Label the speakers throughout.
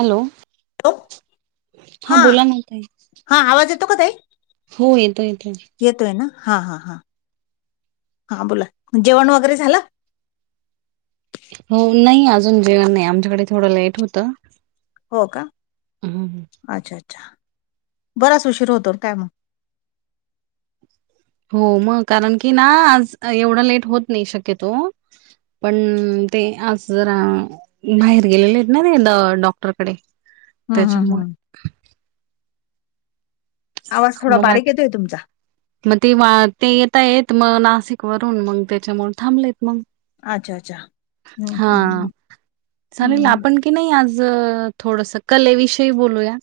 Speaker 1: Hello,
Speaker 2: hello
Speaker 1: हा बोला ना ताई.
Speaker 2: हा आवाज येतो का ताई?
Speaker 1: हो येतोय येतोय.
Speaker 2: येतोय ना. हां हां हां हां बोला. जेवण वगैरे झालं?
Speaker 1: हो नाही आजून जेवण नाही. आमच्याकडे थोडं लेट होतं.
Speaker 2: हो का?
Speaker 1: हम्म.
Speaker 2: अच्छा अच्छा बराच उशीर होतो काय मग?
Speaker 1: हो मग. कारण की ना आज एवढा लेट होत नाही शक्यतो पण ते आज जरा बाहेर गेलेलेयत ना ते. द डॉक्टरकडे.
Speaker 2: ह, ह,
Speaker 1: त्याच्यामुळे
Speaker 2: ह. आवाज थोडा बारीक येतोय तुमचा.
Speaker 1: म ते ते येतायेत म नासिक वरून. मग तेच्यामुळ थांबलेत मग.
Speaker 2: अच्छा अच्छा हम्म
Speaker 1: हा
Speaker 2: हम्म हम्म
Speaker 1: चालेल
Speaker 2: हम्म.
Speaker 1: आपण की नाही आज, थोडस कलेविषयी बोलूया.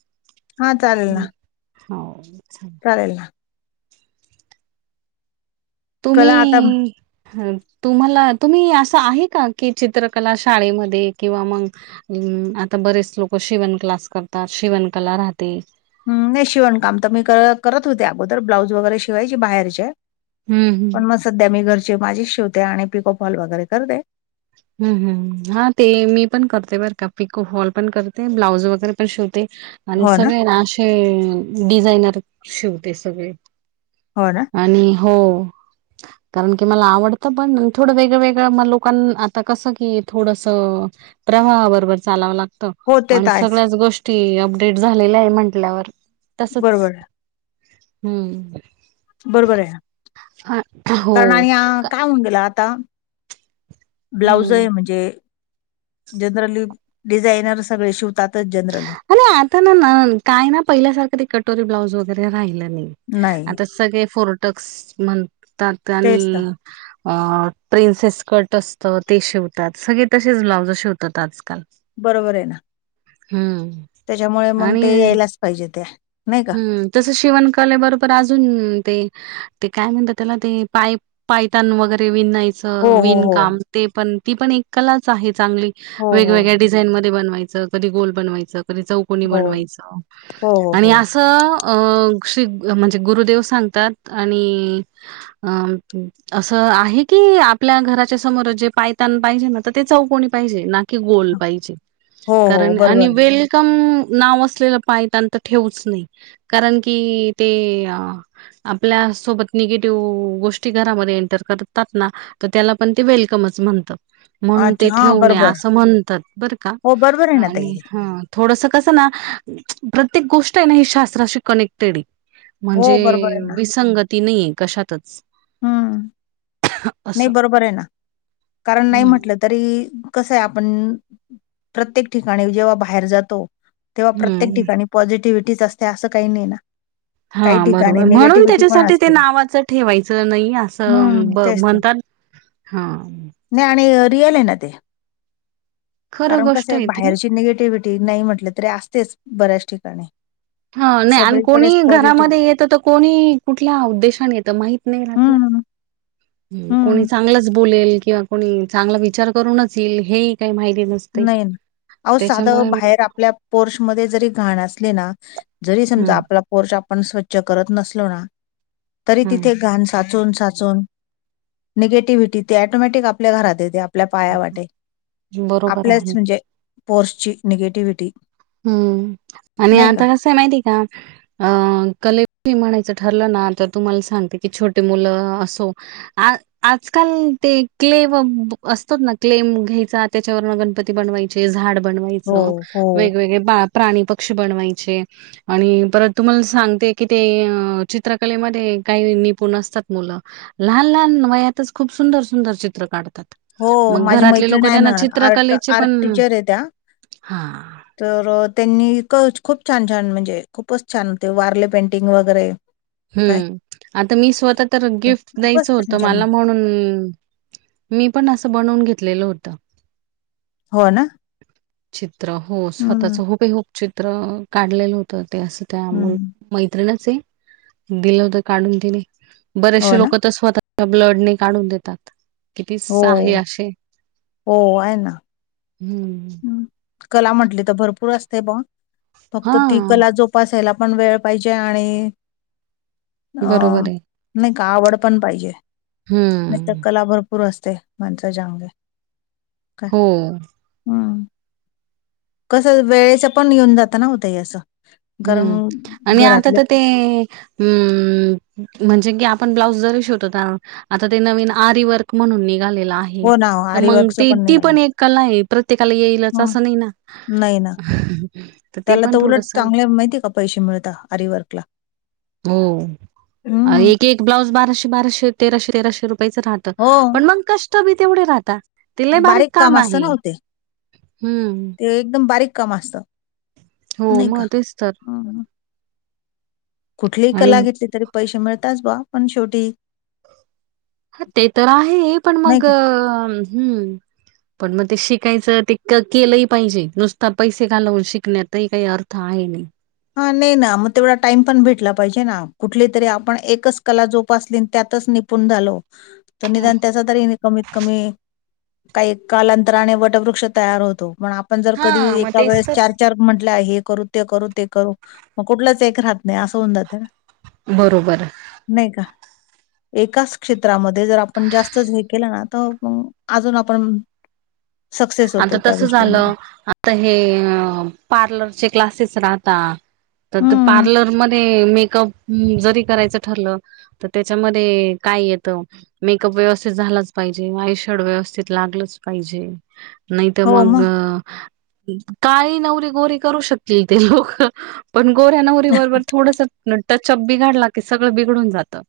Speaker 2: हा चालेल ना.
Speaker 1: हाव चालेल.
Speaker 2: चालेल ना.
Speaker 1: तुम्ही
Speaker 2: कला आता
Speaker 1: तुम्हाला तुम्ही असं आहे का? कि चित्रकला शाळेमध्ये किंवा मग अम् आता बरेच लोक शिवण क्लास करतात. शिवण कला राहते.
Speaker 2: हम्म. नाही शिवण काम त मी करत होते अगोदर. ब्लाऊज वगैरे शिवायची बाहेरचे.
Speaker 1: हम्म हम्म.
Speaker 2: पण मग सध्या मी घरचे माझेच शिवते. आणि पिकअप हॉल वगैरे करते.
Speaker 1: हम्म हम्म हम्म हा ते मी पण करते बरं का. पिको फॉल पण करते, ब्लाऊज वगैरे पण शिवते. आणि सगळे ना असे, डिझायनर शिवते सगळे.
Speaker 2: हो ना.
Speaker 1: आणि हो. कारण की मला आवडतं पण, थोडं वेगळं वेगळं म लोकां आता कसं की थोडस प्रवाहाबरोबर चालावं लागत.
Speaker 2: हो ते
Speaker 1: आणि
Speaker 2: तर आहेच
Speaker 1: सगळ्याच गोष्ट टी अपडेट झालेल्याय म्हंटल्यावर तसच.
Speaker 2: बरोबर आहे बरोबरे.
Speaker 1: हा,
Speaker 2: कारण
Speaker 1: हो
Speaker 2: आणि
Speaker 1: का
Speaker 2: काय होऊन गेला आता.
Speaker 1: हम्म
Speaker 2: ब्लाऊजय म्हणजे? जनरली डिझायनर सगळे शिवतातच जनरली.
Speaker 1: अ आता ना काय ना पहिल्यासारखं ती कटोरी ब्लाउज वगैरे राहिलं नाही.
Speaker 2: नाही
Speaker 1: आता सगळे फोर्टक्स म्हणतात. आणि
Speaker 2: तेच तर
Speaker 1: अ प्रिन्सेस स्कट असत ते शिवतात. सगळे तसेच ब्लाउज शिवतात. आजकाल.
Speaker 2: बरोबरे ना.
Speaker 1: हम्म.
Speaker 2: त्याच्यामुळे मग ते
Speaker 1: आणि
Speaker 2: यायलाच पाहिजे ते. नाही का
Speaker 1: हम्म. तस शिवण कले बरोबर अजून ते. ते काय म्हणतात त्याला ते पाय पायताण वगैरे विनाय च
Speaker 2: हो हो
Speaker 1: विणकाम
Speaker 2: हो
Speaker 1: ते पण ती पण एक कलाच आहे चांगली.
Speaker 2: हो
Speaker 1: वेगवेगळ्या
Speaker 2: हो
Speaker 1: डि झाईन मध्ये बनवायचं. कधी गोल बनवायचं. कधी चौकोनी
Speaker 2: हो
Speaker 1: बनवायचं.
Speaker 2: हो हो
Speaker 1: आणि अस अ
Speaker 2: हो
Speaker 1: श्री म्हणजे गुरुदेव सांगतात आणि आ अम - असं आहे की आपल्या घराच्या समोरच जे पायतान पाहिजे ना तर ते चौकणी पाहिजे ना गोल पाहीजे
Speaker 2: हो हो
Speaker 1: कारण आणि
Speaker 2: बरोबर
Speaker 1: वेल कम नाव असलेलं पायतन ठेवूच नाही कारण की ते आपल्या सोबत निगेटिव्ह गोष्टी घरामध्ये एंटर करतात ना आता त्याला पण ते वेलकमच म्हणत. म्हणून
Speaker 2: अच्छा
Speaker 1: ते
Speaker 2: हा
Speaker 1: ठेव नये
Speaker 2: बरोबर
Speaker 1: असं म्हणतात बर का
Speaker 2: हो बरोबर आहे ना ताई
Speaker 1: आणि थोडस कसं ना प्रत्येक गोष्ट आहे ना ही शास्त्राशी कनेक्टेड आय.
Speaker 2: हो
Speaker 1: म्हणजे
Speaker 2: बरोबर आहे ना
Speaker 1: विसंगती नाहीे कशातच.
Speaker 2: हम्म
Speaker 1: अस
Speaker 2: नाही बरोबर आहे ना कारण नाही
Speaker 1: हम्म
Speaker 2: म्हटलंत. तरी कसं आहे आपण प्रत्येक ठिकाणी जेव्हा बाहेर जातो. तेव्हा प्रत्येक
Speaker 1: हम्म
Speaker 2: ठिकाणी पॉझिटिव्हिटीच असते असं काही नाही ना.
Speaker 1: हा
Speaker 2: काही ठिकाणी
Speaker 1: बरोबर म्हणून
Speaker 2: निगेटिव्हिटी पण
Speaker 1: त्याच्यासाठी ते
Speaker 2: असते
Speaker 1: नावाच ठेवायचं नाही असं
Speaker 2: हम्म
Speaker 1: ब
Speaker 2: तेच ना
Speaker 1: म्हणतात ह
Speaker 2: नाही आणि रिअल आहे ना ते
Speaker 1: खरं
Speaker 2: कारण
Speaker 1: गोष्ट
Speaker 2: कसे
Speaker 1: आहे ती
Speaker 2: बाहेरची निगेटिव्हटी. टी नाही म्हटलं तरी असतेच बऱ्याच ठिकाणी.
Speaker 1: हा नाही आणि
Speaker 2: सगळीकडेच
Speaker 1: कोणी
Speaker 2: पॉझिटिव्ह
Speaker 1: घरामध्ये येत तर कोणी कुठल्या उद्देशाने येतं माहित नाही राहत ना.
Speaker 2: हं,
Speaker 1: ह कोणी
Speaker 2: हं.
Speaker 1: चांगलंच बोलेल किंवा. कोणी चांगला विचार करूनच येईल हे ही काही माहिती नस.
Speaker 2: नाही ना आवो साधं बाहेर आप आपल्या पोर्श मध्ये जरी घाण असले ना जरी समजा
Speaker 1: हम्म
Speaker 2: आपला. पोर्च आपण स्वच्छ करत नसलो ना तरी
Speaker 1: हम्म
Speaker 2: तिथे घाण साचून साचून निगेटिव्हिटी ते ॲटोमॅटिक आपल्या घरात येते आपल्या पाया वाटे.
Speaker 1: बरोबर
Speaker 2: आपल्याच
Speaker 1: आहे
Speaker 2: म्हणजे पोर्सची निगेटिव्हिटी.
Speaker 1: हम्म आणि
Speaker 2: नाही का?
Speaker 1: आता कसं आहे माहितीय का? अ कले म्हणायचं ठरलं ना तर तुम्हाला सांगतो की छोटी मुलं असो. आ. आजकाल ते क्ले वब असतोत ना क्लेम घ्यायचा त्याच्यावरन गणपती बनवायचे झाड ब बनवायच
Speaker 2: हो, हो.
Speaker 1: वेगवेगळे पा प्राणी पक्षी बनवायचे. आणि परत तुम्हाला सांगते की ते अ चित्रकलेमध्ये काही निपुण असतात मुलं. लहान लहान वयातच खूप सुंदर सुंदर चित्र काढतात.
Speaker 2: हो
Speaker 1: मग
Speaker 2: माझी
Speaker 1: घरातले
Speaker 2: मैत्रीण
Speaker 1: लोकं
Speaker 2: आहे ना
Speaker 1: त्यांना
Speaker 2: आर्ट
Speaker 1: चित्रकलेचे
Speaker 2: आर्ट
Speaker 1: पण
Speaker 2: टीचर आहे त्या.
Speaker 1: हां.
Speaker 2: तर त्यांनी इकच खूप छान छान म्हणजे खूपच छान ते वारले पेंटिंग वगैरे. काय
Speaker 1: हम्म आता मी स्वतः तर गिफ्ट
Speaker 2: खूपच
Speaker 1: द्यायचं
Speaker 2: छान
Speaker 1: होतं
Speaker 2: छान
Speaker 1: माला म्हणून. मी पण असं बनवून घेतलेलं होतं.
Speaker 2: हो ना.
Speaker 1: चित्र हो
Speaker 2: हं,
Speaker 1: स्वतःच हुबेहुब चित्र काढलेलं हो तर ते असं त्या मुल
Speaker 2: हं.
Speaker 1: मैत्रिणच आहे. दिलं होत काढून तिने
Speaker 2: हो
Speaker 1: बरेचसे
Speaker 2: ना?
Speaker 1: लोक तर स्वतः ब्लडने काढून देतात. किती
Speaker 2: हो,
Speaker 1: सहाय्य अशे हम्म.
Speaker 2: हम्म कला म्हटली तर भरपूर असते बुवा फक्त ती
Speaker 1: हां.
Speaker 2: कला जोप पसायला पण वेळ पाहिजे आणि अ.
Speaker 1: बरोबर आहे.
Speaker 2: नही का आवड पण पाहिजे निस्त
Speaker 1: हं.
Speaker 2: कला भरपूर असते माणसाच्या अंगात.
Speaker 1: हो.
Speaker 2: हम्म, कस वेळेच पण येऊन जात ना हो ताई अस.
Speaker 1: हम्म आणि आता तर ते. हम्म, म्हणजे की आपण ब्लाउज जरी शिवतो तार आता ते नवीन आरी वर्क. म्हणून निघालेला आहे.
Speaker 2: हो ना,
Speaker 1: तर मंग
Speaker 2: आरीवर्कचं
Speaker 1: ते ती
Speaker 2: निघालं.
Speaker 1: पण एक कला आहे प्रत्येकाला येईलच
Speaker 2: हं.
Speaker 1: असं नही ना.
Speaker 2: नाही ना.
Speaker 1: तर ते
Speaker 2: त्याला
Speaker 1: पण
Speaker 2: उलट
Speaker 1: थोडस.
Speaker 2: चांगले तर माहिती आहे का प पैसे मिळता आरिवर्कला.
Speaker 1: हो. अ एक एक ब्लाऊज बाराशे बाराशे तेराशे तेराशे रुपयाचं राहतं
Speaker 2: हो
Speaker 1: पण मंग कश त बी तेवढे राहता ते लई बारीक काम
Speaker 2: असतं
Speaker 1: आहे
Speaker 2: ना हो ते
Speaker 1: हम्म.
Speaker 2: ते एकदम बारीक काम असतं.
Speaker 1: हो
Speaker 2: नाही का
Speaker 1: मग तेच तर.
Speaker 2: हम्म. कुठलीही
Speaker 1: आणि
Speaker 2: कला घेतली तरी पैसे मिळताच बवा पण शेवटी.
Speaker 1: ह ते तर आहे पण
Speaker 2: नाही
Speaker 1: मग
Speaker 2: का
Speaker 1: हम्म.
Speaker 2: [inaudible]
Speaker 1: पण मग ते शिकायचं ते क केलंही पाहिजे नुसता पैसे घालवून शिकण्यातही काही अर्थ आहे नाही.
Speaker 2: हा नाही ना मग तेवढा टाइम पण भेटला पाहिजे ना कुठली तरी आपण एकच कला जोपासली अन त्यातच निप पुण दालो तर निदान त्याचा तरीनी कमीत कमी काही कालांतराने वटवृक्ष तयार होतो पण आप पण जर कधी
Speaker 1: हा मग
Speaker 2: एका
Speaker 1: तेच
Speaker 2: वेळेस
Speaker 1: तर.
Speaker 2: चार चार म्हंटला हे करू ते करू ते करू मग कुठलच एक राहत नाही असं होऊन जात ना.
Speaker 1: बरोबर.
Speaker 2: नही का. एकाच क्षेत्रामध्ये जर आपण जास्तच हे केलं ना तर मंग आजून आपण सक्सेस
Speaker 1: आता
Speaker 2: होतो त्या
Speaker 1: तस
Speaker 2: गोष्टीमध्ये.
Speaker 1: झालं आता हे अ पार्लरचे क्लासेस राहता. तर ते
Speaker 2: हं,
Speaker 1: पार्लर मध्ये मेकअप उम्म जरी करायचं ठरलं तर त्याच्यामध्ये काय येतं. मेकअप व्यवस्थित झालाच पाहिजे आयशाडो व्यवस्थित लागलंच पाहिजे. नही तर मग काळी नवरी गोरी करू शकतील ते लोक. पण गोऱ्या नवरी बरोबर थोडस न टचअप बिघाडला की सगळं बिघडून जातं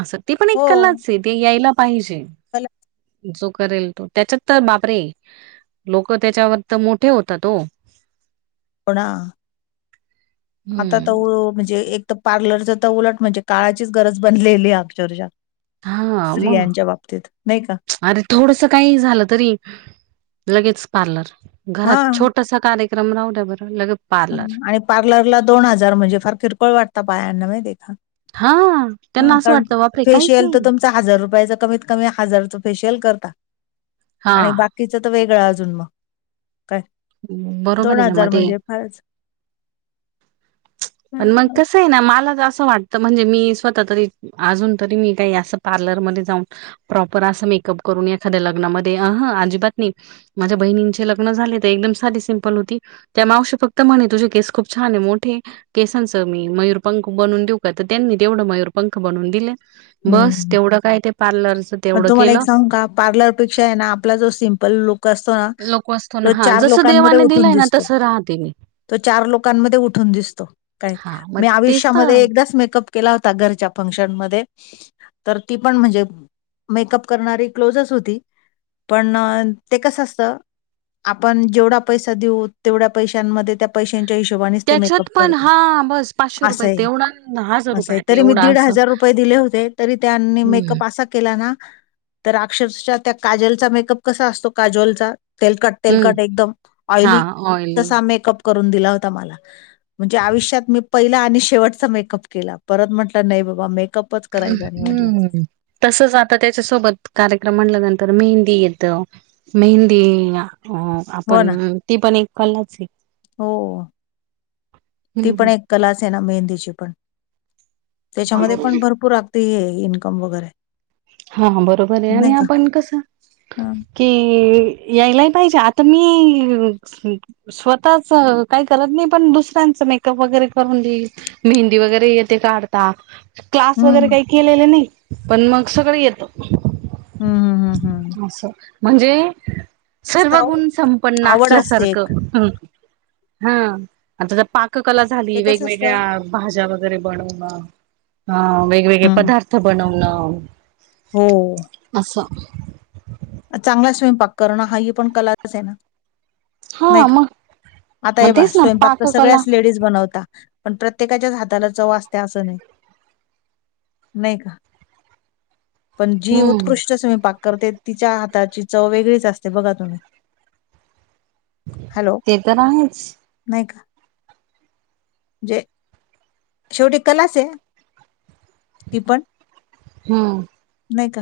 Speaker 1: असं. ती पण एक
Speaker 2: हो,
Speaker 1: कलाच आहे ती यायला पाहिजे
Speaker 2: कला
Speaker 1: जो करेल तो त्याच्यात तर बापरे. लोक त्याच्यावर तर मोठे होतात हो.
Speaker 2: पुणा. आता तर
Speaker 1: हम्म
Speaker 2: म्हणजे एक तर पार्लरच तर उलट म्हणजे काळाचीच गरज बनलेली अक्षरशा.
Speaker 1: हा मग
Speaker 2: स्त्रियांच्या बाबतीत नाही का.
Speaker 1: अरे थोडस काही झालं तरी लगेच पार्लर घरात
Speaker 2: हां,
Speaker 1: छोटस कार विक्रमराव डाबर लग
Speaker 2: आणि पार्लरला दोन हजार म्हणजे फार किरकोळ वाटत बायांना माहिती आहे का.
Speaker 1: हा त्यांना असं वाटतं बापरे काहीच नाही
Speaker 2: च हजार रुपयाच कमीत हजारच फेशियल करता
Speaker 1: हा
Speaker 2: आणि बा तिच तर वेगळं अजून मग काय
Speaker 1: बरोबर
Speaker 2: दोन
Speaker 1: आहे ना मग
Speaker 2: हजार
Speaker 1: ते
Speaker 2: म्हणजे [inaudible]
Speaker 1: मन मंकस. आहे ना मला तर असं वाटत म्हणजे मी स्वतः तरी अजून तरी मी काही असं पार्लरमध्येध्ये जाऊन. प्रॉपर असं मेकअप करून एखाद्या लग्नामध्ये अहं अजिबात नाही माझ्या बहिणींचे लग्न झाले त एकदम साधी सिम्पल होती त्या मावशी फक्त म्हणे तुझे केस खूप छान ये मोठे केसांचं मी मयूर पंख बनून देऊ का त त्यांनी तेवढं मयूरपंख बनवून दिले. बस
Speaker 2: हं,
Speaker 1: तेवढं काय ते पार्लरच
Speaker 2: पण
Speaker 1: तेवढं
Speaker 2: तुम्हाला एक
Speaker 1: केलं
Speaker 2: सांगू का पार्लर पेक्षाना आपला जो सिम्पल लुक करतो ना
Speaker 1: लोक असतो ना
Speaker 2: तो
Speaker 1: हा
Speaker 2: चार
Speaker 1: जसं
Speaker 2: लोकांमध्ये
Speaker 1: देवाने
Speaker 2: उठून
Speaker 1: दिलंय ना
Speaker 2: दिसतो.
Speaker 1: तसं राहते मी
Speaker 2: तो चार लोकांमध्ये उठून दिसतो काय
Speaker 1: हा मग
Speaker 2: मी
Speaker 1: तेच तर
Speaker 2: आयुष्यामध्ये एकदाच मेकअप केला होता घरच्या फंक्शन मध्ये तर ती पण म्हणजे मेकअप करणारी क्लोजच होती पण ते कसं असतं आपण जेवढा पैसा देऊ तेवढ्या पैशांमध्ये त्या पैशांच्या हिशोबानेच ते मेकअप
Speaker 1: त्याच्यात पण
Speaker 2: करतात
Speaker 1: हा बस पाचशे रुपये
Speaker 2: असाय
Speaker 1: तेवढा हजार
Speaker 2: असंय
Speaker 1: रुपयात
Speaker 2: तरी मी
Speaker 1: एवढा
Speaker 2: दीड
Speaker 1: असं
Speaker 2: हजार रुपये दिले होते तरी त्यांनी
Speaker 1: हम्म
Speaker 2: मेकअप असा केला ना तर अक्षरच्या त्या काजलचा मेकअप कसा असतो काजोलचा तेलकट
Speaker 1: हम्म
Speaker 2: तेलकट एकदम
Speaker 1: हा
Speaker 2: ऑइली
Speaker 1: ऑइली
Speaker 2: तसा मेकअप करून दिला होता मला म्हणजे आयुष्यात मी पहिला आणि शेवटचा मेकअप केला परत म्हटलं नाही बाबा मेकअपच करायचा नाही म्हटलं
Speaker 1: हम्म तसच आता त्याच्यासोबत कार्यक्रम म्हणल्यानंतर मेहंदी येतं मेहंदी अं..
Speaker 2: हो ना
Speaker 1: आपण ती पण एक कलाच ए
Speaker 2: हो ती
Speaker 1: हम्
Speaker 2: पण
Speaker 1: ह्
Speaker 2: एक कलाच आहे ना मेहंदीची पण त्याच्यामध्ये
Speaker 1: बरोबर
Speaker 2: पण भरपूर आ ते इन्कम वगैरे
Speaker 1: हा हा बरोबर आहे आणि
Speaker 2: नाही का
Speaker 1: आपण कसं
Speaker 2: हं.
Speaker 1: कि यायलाय पाहिजे आता मी स्वतःच काही करत नाही पण दुसऱ्यांचं मेकअप वगैरे करून देईल मेहंदी वगैरे येतेे काढता क्लास
Speaker 2: हं,
Speaker 1: वगैरे
Speaker 2: हं,
Speaker 1: काही केलेले नाही पण मग सगळं येतं
Speaker 2: हम्
Speaker 1: असं म्हणजे
Speaker 2: असतं अहो,
Speaker 1: सर्वगुण संपन्न
Speaker 2: आवड असते एक
Speaker 1: असल्यासारखं हम् हं आता पा क कला
Speaker 2: ते
Speaker 1: झाली
Speaker 2: कसं असतं
Speaker 1: वेगवेगळ्या भाज्या वगैरे बनवणं ह वेगवेगळे
Speaker 2: हं.
Speaker 1: पदार्थ बनवणं
Speaker 2: हो
Speaker 1: असं
Speaker 2: चांगला स्वयंपाक करणं हा ही पण कलाच ए ना
Speaker 1: हा
Speaker 2: नाही का?
Speaker 1: मग..
Speaker 2: आता हे
Speaker 1: मग
Speaker 2: पहा
Speaker 1: तेच ना
Speaker 2: स्वयंपाक तर
Speaker 1: पाककला
Speaker 2: [unintelligible] बनवता पण प्रत्येकाच्या हाताला चव असते असं नाही नाही का.. पण जी
Speaker 1: हम्म
Speaker 2: उत्कृष्ट स्वयंपाक करते तिच्या हाताची चव वेगळीच असते बघा तुम्ही.. हॅलो
Speaker 1: ते तर आहेच
Speaker 2: नाही का जे शेवटी कलाच आहे ती पण
Speaker 1: हम्म
Speaker 2: नाही का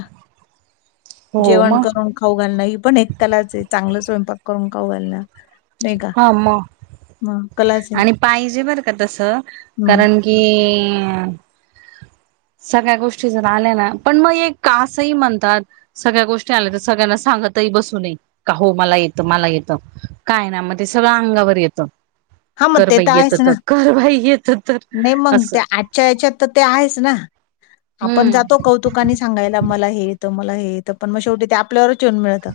Speaker 1: हो
Speaker 2: जेवण
Speaker 1: मग
Speaker 2: करून खाऊ घालणार ही पण एक कलाच आहे चांगलं स्वयंपाक करून खाऊ घालणं. नाही का?
Speaker 1: हा मग
Speaker 2: कलाच आहे.
Speaker 1: आणि पाहिजे बर का तस
Speaker 2: मग
Speaker 1: कारण किईईई सगळ्या गोष्टी जर आल्या ना पण मग असंही म्हणतात. सगळ्या गोष्टी आल्या तर सगळ्यांना सांगतही बसून नये का हो मला येतं मला येतं. काय ना मग ते सगळं अंगावर येतं.
Speaker 2: हां, मग
Speaker 1: कर
Speaker 2: ते
Speaker 1: बाई येत
Speaker 2: आहेच ना.
Speaker 1: तर कर बाई येत तर.. असं.
Speaker 2: त्या हच्यात तर ते आहेच ना आपण
Speaker 1: हम्म
Speaker 2: जातो क कौतुकाने सांगायला मला हे येतं मला हे येतं पण मग शेवटी ते आपल्यावरच येेऊन मिळतं.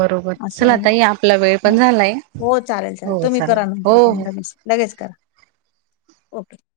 Speaker 1: बरोबर
Speaker 2: असं
Speaker 1: चला
Speaker 2: आहे
Speaker 1: आता
Speaker 2: ना.
Speaker 1: आपला वेळ
Speaker 2: हो,
Speaker 1: पण झालाय
Speaker 2: हो, चालेल,
Speaker 1: हो
Speaker 2: तुम्ही
Speaker 1: चालेल
Speaker 2: करा नंतर
Speaker 1: हो
Speaker 2: पण
Speaker 1: हो.
Speaker 2: लगेच करा ओके.